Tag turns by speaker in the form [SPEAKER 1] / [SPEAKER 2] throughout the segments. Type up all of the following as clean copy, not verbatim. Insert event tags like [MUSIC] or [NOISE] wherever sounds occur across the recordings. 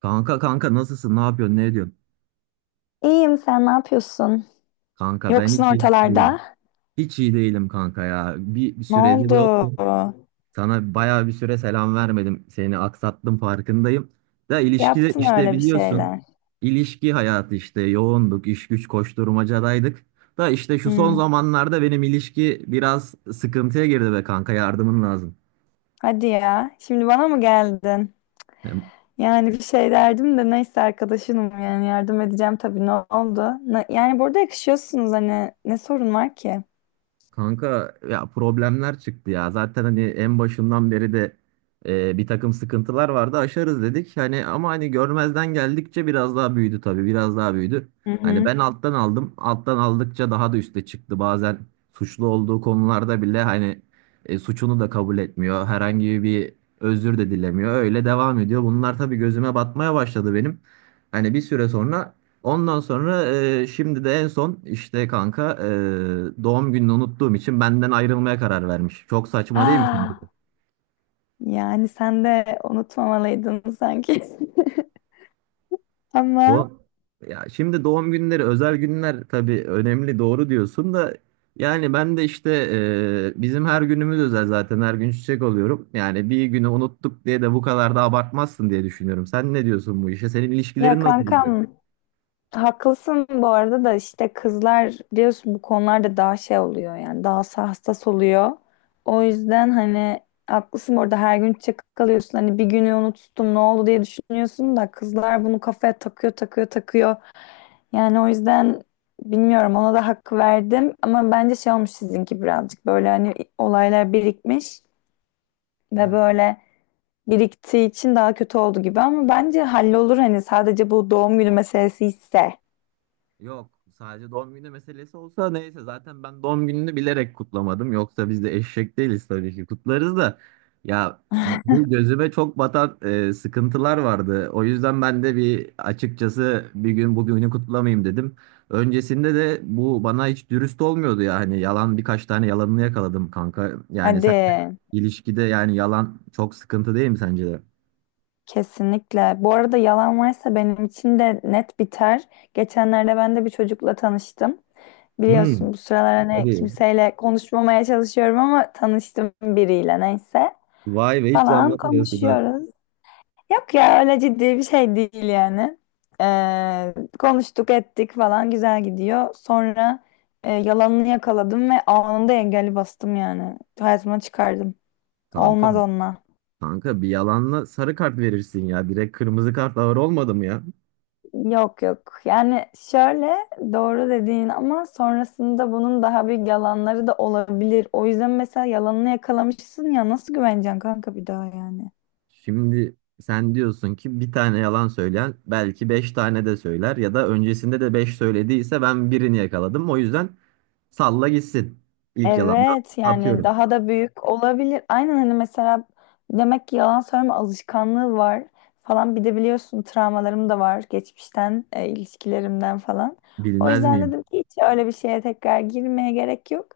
[SPEAKER 1] Kanka kanka nasılsın? Ne yapıyorsun? Ne ediyorsun?
[SPEAKER 2] İyiyim, sen ne yapıyorsun?
[SPEAKER 1] Kanka ben
[SPEAKER 2] Yoksun
[SPEAKER 1] hiç iyi değilim.
[SPEAKER 2] ortalarda.
[SPEAKER 1] Hiç iyi değilim kanka ya. Bir
[SPEAKER 2] Ne
[SPEAKER 1] süredir
[SPEAKER 2] oldu?
[SPEAKER 1] yoktum. Sana bayağı bir süre selam vermedim. Seni aksattım farkındayım. Da ilişkide
[SPEAKER 2] Yaptın
[SPEAKER 1] işte
[SPEAKER 2] öyle bir
[SPEAKER 1] biliyorsun.
[SPEAKER 2] şeyler.
[SPEAKER 1] İlişki hayatı işte yoğunduk, iş güç koşturmacadaydık. Da işte şu son
[SPEAKER 2] Hmm.
[SPEAKER 1] zamanlarda benim ilişki biraz sıkıntıya girdi be kanka, yardımın lazım.
[SPEAKER 2] Hadi ya. Şimdi bana mı geldin? Yani bir şey derdim de neyse, arkadaşınım, yani yardım edeceğim tabii. Ne oldu? Yani burada yakışıyorsunuz, hani ne sorun var ki?
[SPEAKER 1] Kanka ya, problemler çıktı ya. Zaten hani en başından beri de bir takım sıkıntılar vardı. Aşarız dedik. Hani ama hani görmezden geldikçe biraz daha büyüdü tabii. Biraz daha büyüdü.
[SPEAKER 2] Hı
[SPEAKER 1] Hani
[SPEAKER 2] hı.
[SPEAKER 1] ben alttan aldım. Alttan aldıkça daha da üste çıktı. Bazen suçlu olduğu konularda bile hani suçunu da kabul etmiyor. Herhangi bir özür de dilemiyor. Öyle devam ediyor. Bunlar tabii gözüme batmaya başladı benim. Hani bir süre sonra Ondan sonra şimdi de en son işte kanka, doğum gününü unuttuğum için benden ayrılmaya karar vermiş. Çok saçma değil mi sence de?
[SPEAKER 2] Ah, yani sen de unutmamalıydın sanki. [LAUGHS] Ama
[SPEAKER 1] Bu, ya şimdi doğum günleri özel günler tabii, önemli, doğru diyorsun da yani ben de işte, bizim her günümüz özel zaten, her gün çiçek alıyorum. Yani bir günü unuttuk diye de bu kadar da abartmazsın diye düşünüyorum. Sen ne diyorsun bu işe? Senin
[SPEAKER 2] ya
[SPEAKER 1] ilişkilerin nasıl gidiyor?
[SPEAKER 2] kankam, haklısın bu arada. Da işte kızlar biliyorsun bu konularda daha şey oluyor, yani daha hassas oluyor. O yüzden hani haklısın, orada her gün çakık alıyorsun, hani bir günü unuttum ne oldu diye düşünüyorsun da kızlar bunu kafaya takıyor, takıyor, takıyor. Yani o yüzden bilmiyorum, ona da hak verdim, ama bence şey olmuş sizinki, birazcık böyle hani olaylar birikmiş ve
[SPEAKER 1] Evet.
[SPEAKER 2] böyle biriktiği için daha kötü oldu gibi, ama bence hallolur hani, sadece bu doğum günü meselesi ise.
[SPEAKER 1] Yok, sadece doğum günü meselesi olsa neyse, zaten ben doğum gününü bilerek kutlamadım. Yoksa biz de eşek değiliz tabii ki, kutlarız da. Ya, bu gözüme çok batan sıkıntılar vardı. O yüzden ben de bir açıkçası bir gün bugünü kutlamayayım dedim. Öncesinde de bu bana hiç dürüst olmuyordu ya. Hani, birkaç tane yalanını yakaladım kanka. Yani
[SPEAKER 2] Hadi,
[SPEAKER 1] sence ilişkide yani yalan çok sıkıntı değil mi sence de?
[SPEAKER 2] kesinlikle. Bu arada yalan varsa benim için de net biter. Geçenlerde ben de bir çocukla tanıştım.
[SPEAKER 1] Hmm,
[SPEAKER 2] Biliyorsun bu sıralar hani
[SPEAKER 1] hadi.
[SPEAKER 2] kimseyle konuşmamaya çalışıyorum, ama tanıştım biriyle, neyse.
[SPEAKER 1] Vay be, hiç de
[SPEAKER 2] Falan
[SPEAKER 1] anlatmıyorsun ha.
[SPEAKER 2] konuşuyoruz. Yok ya, öyle ciddi bir şey değil yani. Konuştuk ettik falan, güzel gidiyor. Sonra yalanını yakaladım ve anında engeli bastım yani. Hayatıma çıkardım.
[SPEAKER 1] Kanka.
[SPEAKER 2] Olmaz onunla.
[SPEAKER 1] Kanka, bir yalanla sarı kart verirsin ya. Direkt kırmızı kart ağır olmadı mı ya?
[SPEAKER 2] Yok yok. Yani şöyle, doğru dediğin, ama sonrasında bunun daha büyük yalanları da olabilir. O yüzden mesela yalanını yakalamışsın ya, nasıl güveneceksin kanka bir daha yani.
[SPEAKER 1] Şimdi sen diyorsun ki bir tane yalan söyleyen belki beş tane de söyler, ya da öncesinde de beş söylediyse ben birini yakaladım. O yüzden salla gitsin. İlk yalandan
[SPEAKER 2] Evet, yani
[SPEAKER 1] atıyorum.
[SPEAKER 2] daha da büyük olabilir. Aynen, hani mesela demek ki yalan söyleme alışkanlığı var falan. Bir de biliyorsun travmalarım da var geçmişten, ilişkilerimden falan. O
[SPEAKER 1] Bilmez
[SPEAKER 2] yüzden
[SPEAKER 1] miyim?
[SPEAKER 2] dedim ki hiç öyle bir şeye tekrar girmeye gerek yok.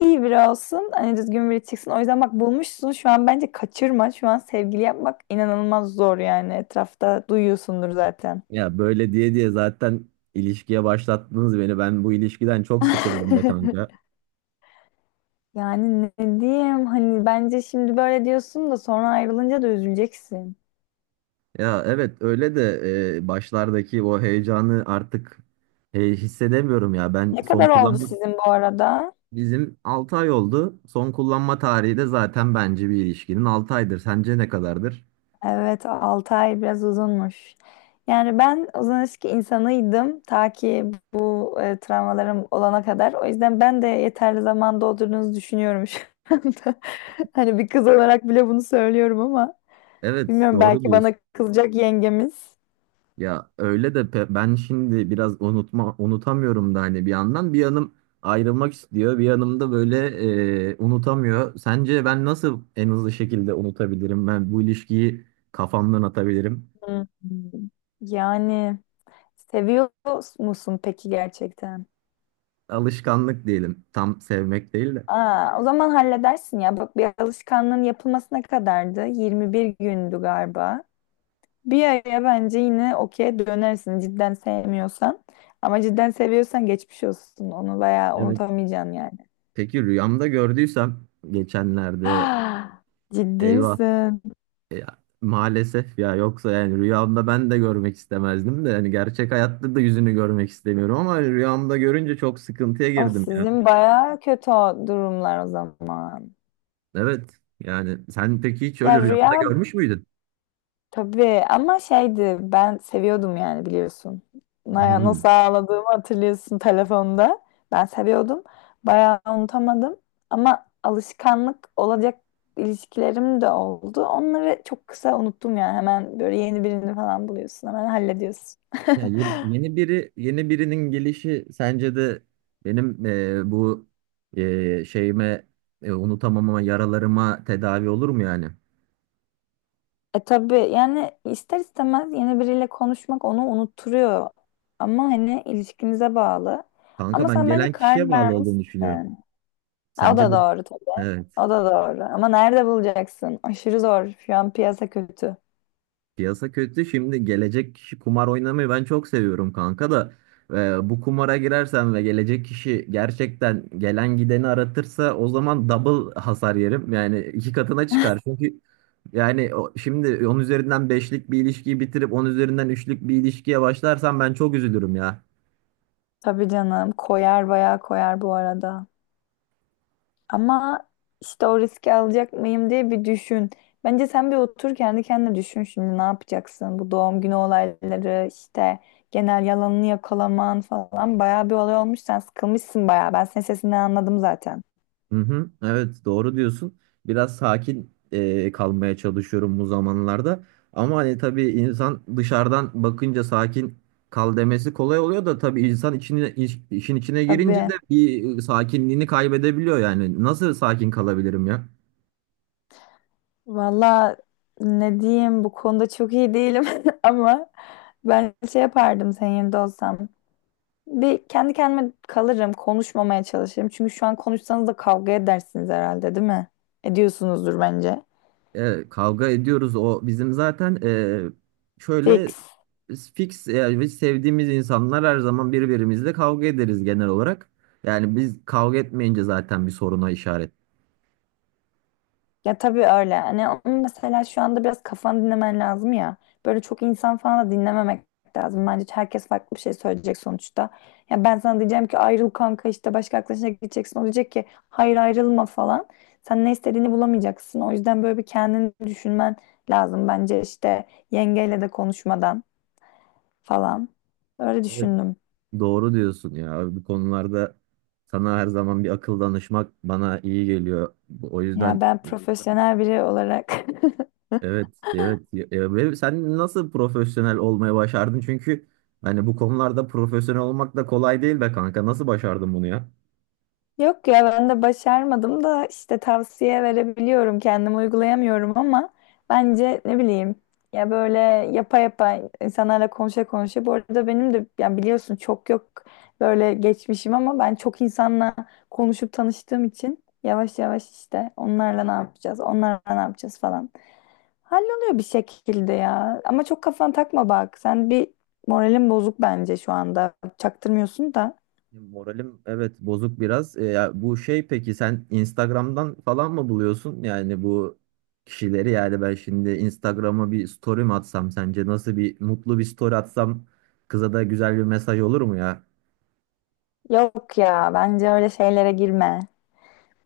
[SPEAKER 2] İyi biri olsun, hani düzgün biri çıksın. O yüzden bak, bulmuşsun şu an, bence kaçırma. Şu an sevgili yapmak inanılmaz zor yani. Etrafta duyuyorsundur zaten.
[SPEAKER 1] Ya böyle diye diye zaten ilişkiye başlattınız beni. Ben bu ilişkiden çok sıkıldım da
[SPEAKER 2] [LAUGHS]
[SPEAKER 1] kanka.
[SPEAKER 2] Yani ne diyeyim hani, bence şimdi böyle diyorsun da sonra ayrılınca da üzüleceksin.
[SPEAKER 1] Ya evet öyle de başlardaki o heyecanı artık hissedemiyorum ya. Ben
[SPEAKER 2] Ne
[SPEAKER 1] son
[SPEAKER 2] kadar oldu
[SPEAKER 1] kullanma.
[SPEAKER 2] sizin bu arada?
[SPEAKER 1] Bizim 6 ay oldu. Son kullanma tarihi de zaten bence bir ilişkinin 6 aydır. Sence ne kadardır?
[SPEAKER 2] Evet, 6 ay biraz uzunmuş. Yani ben uzun ilişki insanıydım, ta ki bu travmalarım olana kadar. O yüzden ben de yeterli zaman doldurduğunuzu düşünüyorum şu anda. [LAUGHS] Hani bir kız olarak bile bunu söylüyorum, ama
[SPEAKER 1] Evet,
[SPEAKER 2] bilmiyorum,
[SPEAKER 1] doğru
[SPEAKER 2] belki bana
[SPEAKER 1] diyorsun.
[SPEAKER 2] kızacak yengemiz.
[SPEAKER 1] Ya öyle de ben şimdi biraz unutamıyorum da, hani bir yandan bir yanım ayrılmak istiyor, bir yanım da böyle unutamıyor. Sence ben nasıl en hızlı şekilde unutabilirim? Ben bu ilişkiyi kafamdan atabilirim.
[SPEAKER 2] Hmm. Yani seviyor musun peki gerçekten?
[SPEAKER 1] Alışkanlık diyelim. Tam sevmek değil de.
[SPEAKER 2] Aa, o zaman halledersin ya. Bak, bir alışkanlığın yapılmasına kadardı. 21 gündü galiba. Bir aya bence yine okey dönersin cidden sevmiyorsan. Ama cidden seviyorsan geçmiş olsun. Onu bayağı
[SPEAKER 1] Evet.
[SPEAKER 2] unutamayacaksın yani. [GASPS]
[SPEAKER 1] Peki rüyamda gördüysem geçenlerde,
[SPEAKER 2] Ah, ciddi
[SPEAKER 1] eyvah.
[SPEAKER 2] misin?
[SPEAKER 1] Ya, maalesef ya, yoksa yani rüyamda ben de görmek istemezdim de, yani gerçek hayatta da yüzünü görmek istemiyorum ama rüyamda görünce çok sıkıntıya
[SPEAKER 2] O
[SPEAKER 1] girdim ya.
[SPEAKER 2] sizin bayağı kötü, o durumlar o zaman.
[SPEAKER 1] Evet yani sen peki hiç
[SPEAKER 2] Ya
[SPEAKER 1] öyle rüyamda görmüş müydün?
[SPEAKER 2] tabii, ama şeydi, ben seviyordum yani, biliyorsun. Naya
[SPEAKER 1] Hı.
[SPEAKER 2] nasıl ağladığımı hatırlıyorsun telefonda. Ben seviyordum. Bayağı unutamadım. Ama alışkanlık olacak ilişkilerim de oldu. Onları çok kısa unuttum yani. Hemen böyle yeni birini falan buluyorsun. Hemen hallediyorsun.
[SPEAKER 1] Ya
[SPEAKER 2] [LAUGHS]
[SPEAKER 1] yeni, yeni biri yeni birinin gelişi sence de benim bu şeyime, unutamamama, yaralarıma tedavi olur mu yani?
[SPEAKER 2] E tabii yani, ister istemez yeni biriyle konuşmak onu unutturuyor. Ama hani ilişkinize bağlı.
[SPEAKER 1] Kanka
[SPEAKER 2] Ama
[SPEAKER 1] ben
[SPEAKER 2] sen bence
[SPEAKER 1] gelen
[SPEAKER 2] karar
[SPEAKER 1] kişiye bağlı olduğunu
[SPEAKER 2] vermişsin.
[SPEAKER 1] düşünüyorum.
[SPEAKER 2] Ha, O
[SPEAKER 1] Sence
[SPEAKER 2] da
[SPEAKER 1] de?
[SPEAKER 2] doğru
[SPEAKER 1] Evet.
[SPEAKER 2] O da doğru. Ama nerede bulacaksın? Aşırı zor. Şu an piyasa kötü.
[SPEAKER 1] Piyasa kötü. Şimdi gelecek kişi, kumar oynamayı ben çok seviyorum kanka da bu kumara girersem ve gelecek kişi gerçekten gelen gideni aratırsa o zaman double hasar yerim. Yani iki katına çıkar. Çünkü yani şimdi 10 üzerinden beşlik bir ilişkiyi bitirip 10 üzerinden üçlük bir ilişkiye başlarsam ben çok üzülürüm ya.
[SPEAKER 2] Tabii canım. Koyar, bayağı koyar bu arada. Ama işte o riski alacak mıyım diye bir düşün. Bence sen bir otur kendi kendine düşün, şimdi ne yapacaksın? Bu doğum günü olayları, işte genel yalanını yakalaman falan, bayağı bir olay olmuş. Sen sıkılmışsın bayağı. Ben senin sesinden anladım zaten.
[SPEAKER 1] Hı hı, evet doğru diyorsun. Biraz sakin kalmaya çalışıyorum bu zamanlarda. Ama hani tabii insan dışarıdan bakınca sakin kal demesi kolay oluyor da, tabii insan içine, işin içine girince de
[SPEAKER 2] Tabii.
[SPEAKER 1] bir sakinliğini kaybedebiliyor yani. Nasıl sakin kalabilirim ya?
[SPEAKER 2] Valla ne diyeyim, bu konuda çok iyi değilim [LAUGHS] ama ben şey yapardım senin yerinde olsam. Bir kendi kendime kalırım, konuşmamaya çalışırım. Çünkü şu an konuşsanız da kavga edersiniz herhalde, değil mi? Ediyorsunuzdur bence.
[SPEAKER 1] Kavga ediyoruz. O bizim zaten şöyle
[SPEAKER 2] Fix.
[SPEAKER 1] fix yani, biz sevdiğimiz insanlar her zaman birbirimizle kavga ederiz genel olarak. Yani biz kavga etmeyince zaten bir soruna işaret.
[SPEAKER 2] Ya tabii öyle. Hani onun mesela şu anda biraz kafanı dinlemen lazım ya. Böyle çok insan falan da dinlememek lazım. Bence herkes farklı bir şey söyleyecek sonuçta. Ya ben sana diyeceğim ki ayrıl kanka, işte başka arkadaşına gideceksin. O diyecek ki hayır ayrılma falan. Sen ne istediğini bulamayacaksın. O yüzden böyle bir kendini düşünmen lazım bence, işte yengeyle de konuşmadan falan. Öyle
[SPEAKER 1] Evet,
[SPEAKER 2] düşündüm.
[SPEAKER 1] doğru diyorsun ya. Bu konularda sana her zaman bir akıl danışmak bana iyi geliyor. O
[SPEAKER 2] Ya
[SPEAKER 1] yüzden
[SPEAKER 2] ben profesyonel biri olarak. [LAUGHS]
[SPEAKER 1] evet, evet. Ve sen nasıl profesyonel olmayı başardın? Çünkü hani bu konularda profesyonel olmak da kolay değil be kanka. Nasıl başardın bunu ya?
[SPEAKER 2] Yok ya, ben de başarmadım da işte tavsiye verebiliyorum, kendim uygulayamıyorum, ama bence ne bileyim, ya böyle yapa yapa, insanlarla konuşa konuşa, bu arada benim de, ya biliyorsun çok yok böyle geçmişim, ama ben çok insanla konuşup tanıştığım için yavaş yavaş işte onlarla ne yapacağız, onlarla ne yapacağız falan. Halloluyor bir şekilde ya. Ama çok kafana takma bak. Sen bir moralin bozuk bence şu anda. Çaktırmıyorsun da.
[SPEAKER 1] Moralim evet bozuk biraz. Ya bu şey, peki sen Instagram'dan falan mı buluyorsun? Yani bu kişileri, yani ben şimdi Instagram'a bir story mi atsam, sence nasıl bir mutlu bir story atsam kıza da güzel bir mesaj olur mu ya?
[SPEAKER 2] Yok ya, bence öyle şeylere girme.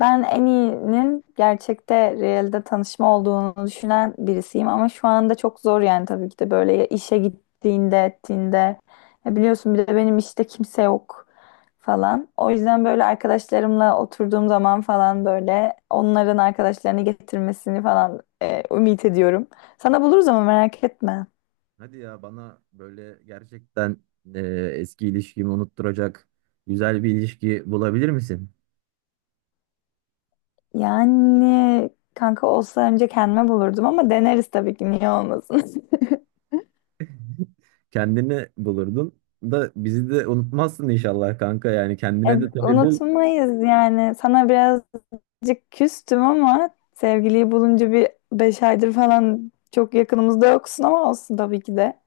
[SPEAKER 2] Ben en iyinin gerçekte, realde tanışma olduğunu düşünen birisiyim, ama şu anda çok zor yani tabii ki de, böyle ya işe gittiğinde, ettiğinde. Ya biliyorsun bir de benim işte kimse yok falan. O yüzden böyle arkadaşlarımla oturduğum zaman falan böyle onların arkadaşlarını getirmesini falan ümit ediyorum. Sana buluruz ama, merak etme.
[SPEAKER 1] Hadi ya, bana böyle gerçekten e, eski ilişkimi unutturacak güzel bir ilişki bulabilir misin?
[SPEAKER 2] Yani kanka olsa önce kendime bulurdum, ama deneriz tabii ki, niye olmasın. [LAUGHS]
[SPEAKER 1] [LAUGHS] Kendini bulurdun da bizi de unutmazsın inşallah kanka, yani kendine
[SPEAKER 2] Yani
[SPEAKER 1] de tabii bul,
[SPEAKER 2] unutmayız yani. Sana biraz Birazcık küstüm, ama sevgiliyi bulunca bir 5 aydır falan çok yakınımızda yoksun, ama olsun tabii ki de.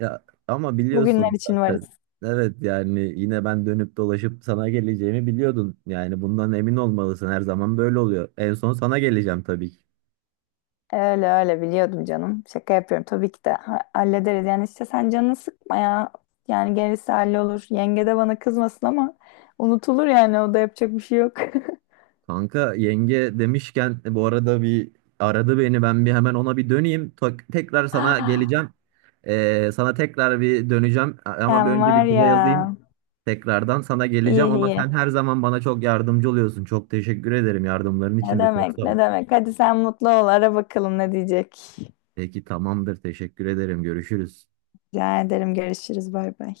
[SPEAKER 1] ya ama biliyorsun
[SPEAKER 2] Bugünler için
[SPEAKER 1] zaten.
[SPEAKER 2] varız.
[SPEAKER 1] Evet yani, yine ben dönüp dolaşıp sana geleceğimi biliyordun. Yani bundan emin olmalısın. Her zaman böyle oluyor. En son sana geleceğim tabii ki.
[SPEAKER 2] Öyle öyle biliyordum canım. Şaka yapıyorum tabii ki de, hallederiz. Yani işte sen canını sıkma ya. Yani gerisi hallolur. Yenge de bana kızmasın ama, unutulur yani, o da yapacak bir şey yok. [LAUGHS]
[SPEAKER 1] Kanka, yenge demişken bu arada bir aradı beni, ben bir hemen ona bir döneyim. Tekrar sana
[SPEAKER 2] Ah,
[SPEAKER 1] geleceğim. Sana tekrar bir döneceğim ama bir
[SPEAKER 2] sen
[SPEAKER 1] önce
[SPEAKER 2] var
[SPEAKER 1] bir kıza
[SPEAKER 2] ya.
[SPEAKER 1] yazayım. Tekrardan sana
[SPEAKER 2] İyi
[SPEAKER 1] geleceğim ama sen
[SPEAKER 2] iyi.
[SPEAKER 1] her zaman bana çok yardımcı oluyorsun. Çok teşekkür ederim, yardımların
[SPEAKER 2] Ne
[SPEAKER 1] için de çok
[SPEAKER 2] demek,
[SPEAKER 1] sağ ol.
[SPEAKER 2] ne demek. Hadi sen mutlu ol. Ara bakalım ne diyecek.
[SPEAKER 1] Peki tamamdır, teşekkür ederim, görüşürüz.
[SPEAKER 2] Rica ederim. Görüşürüz. Bay bay.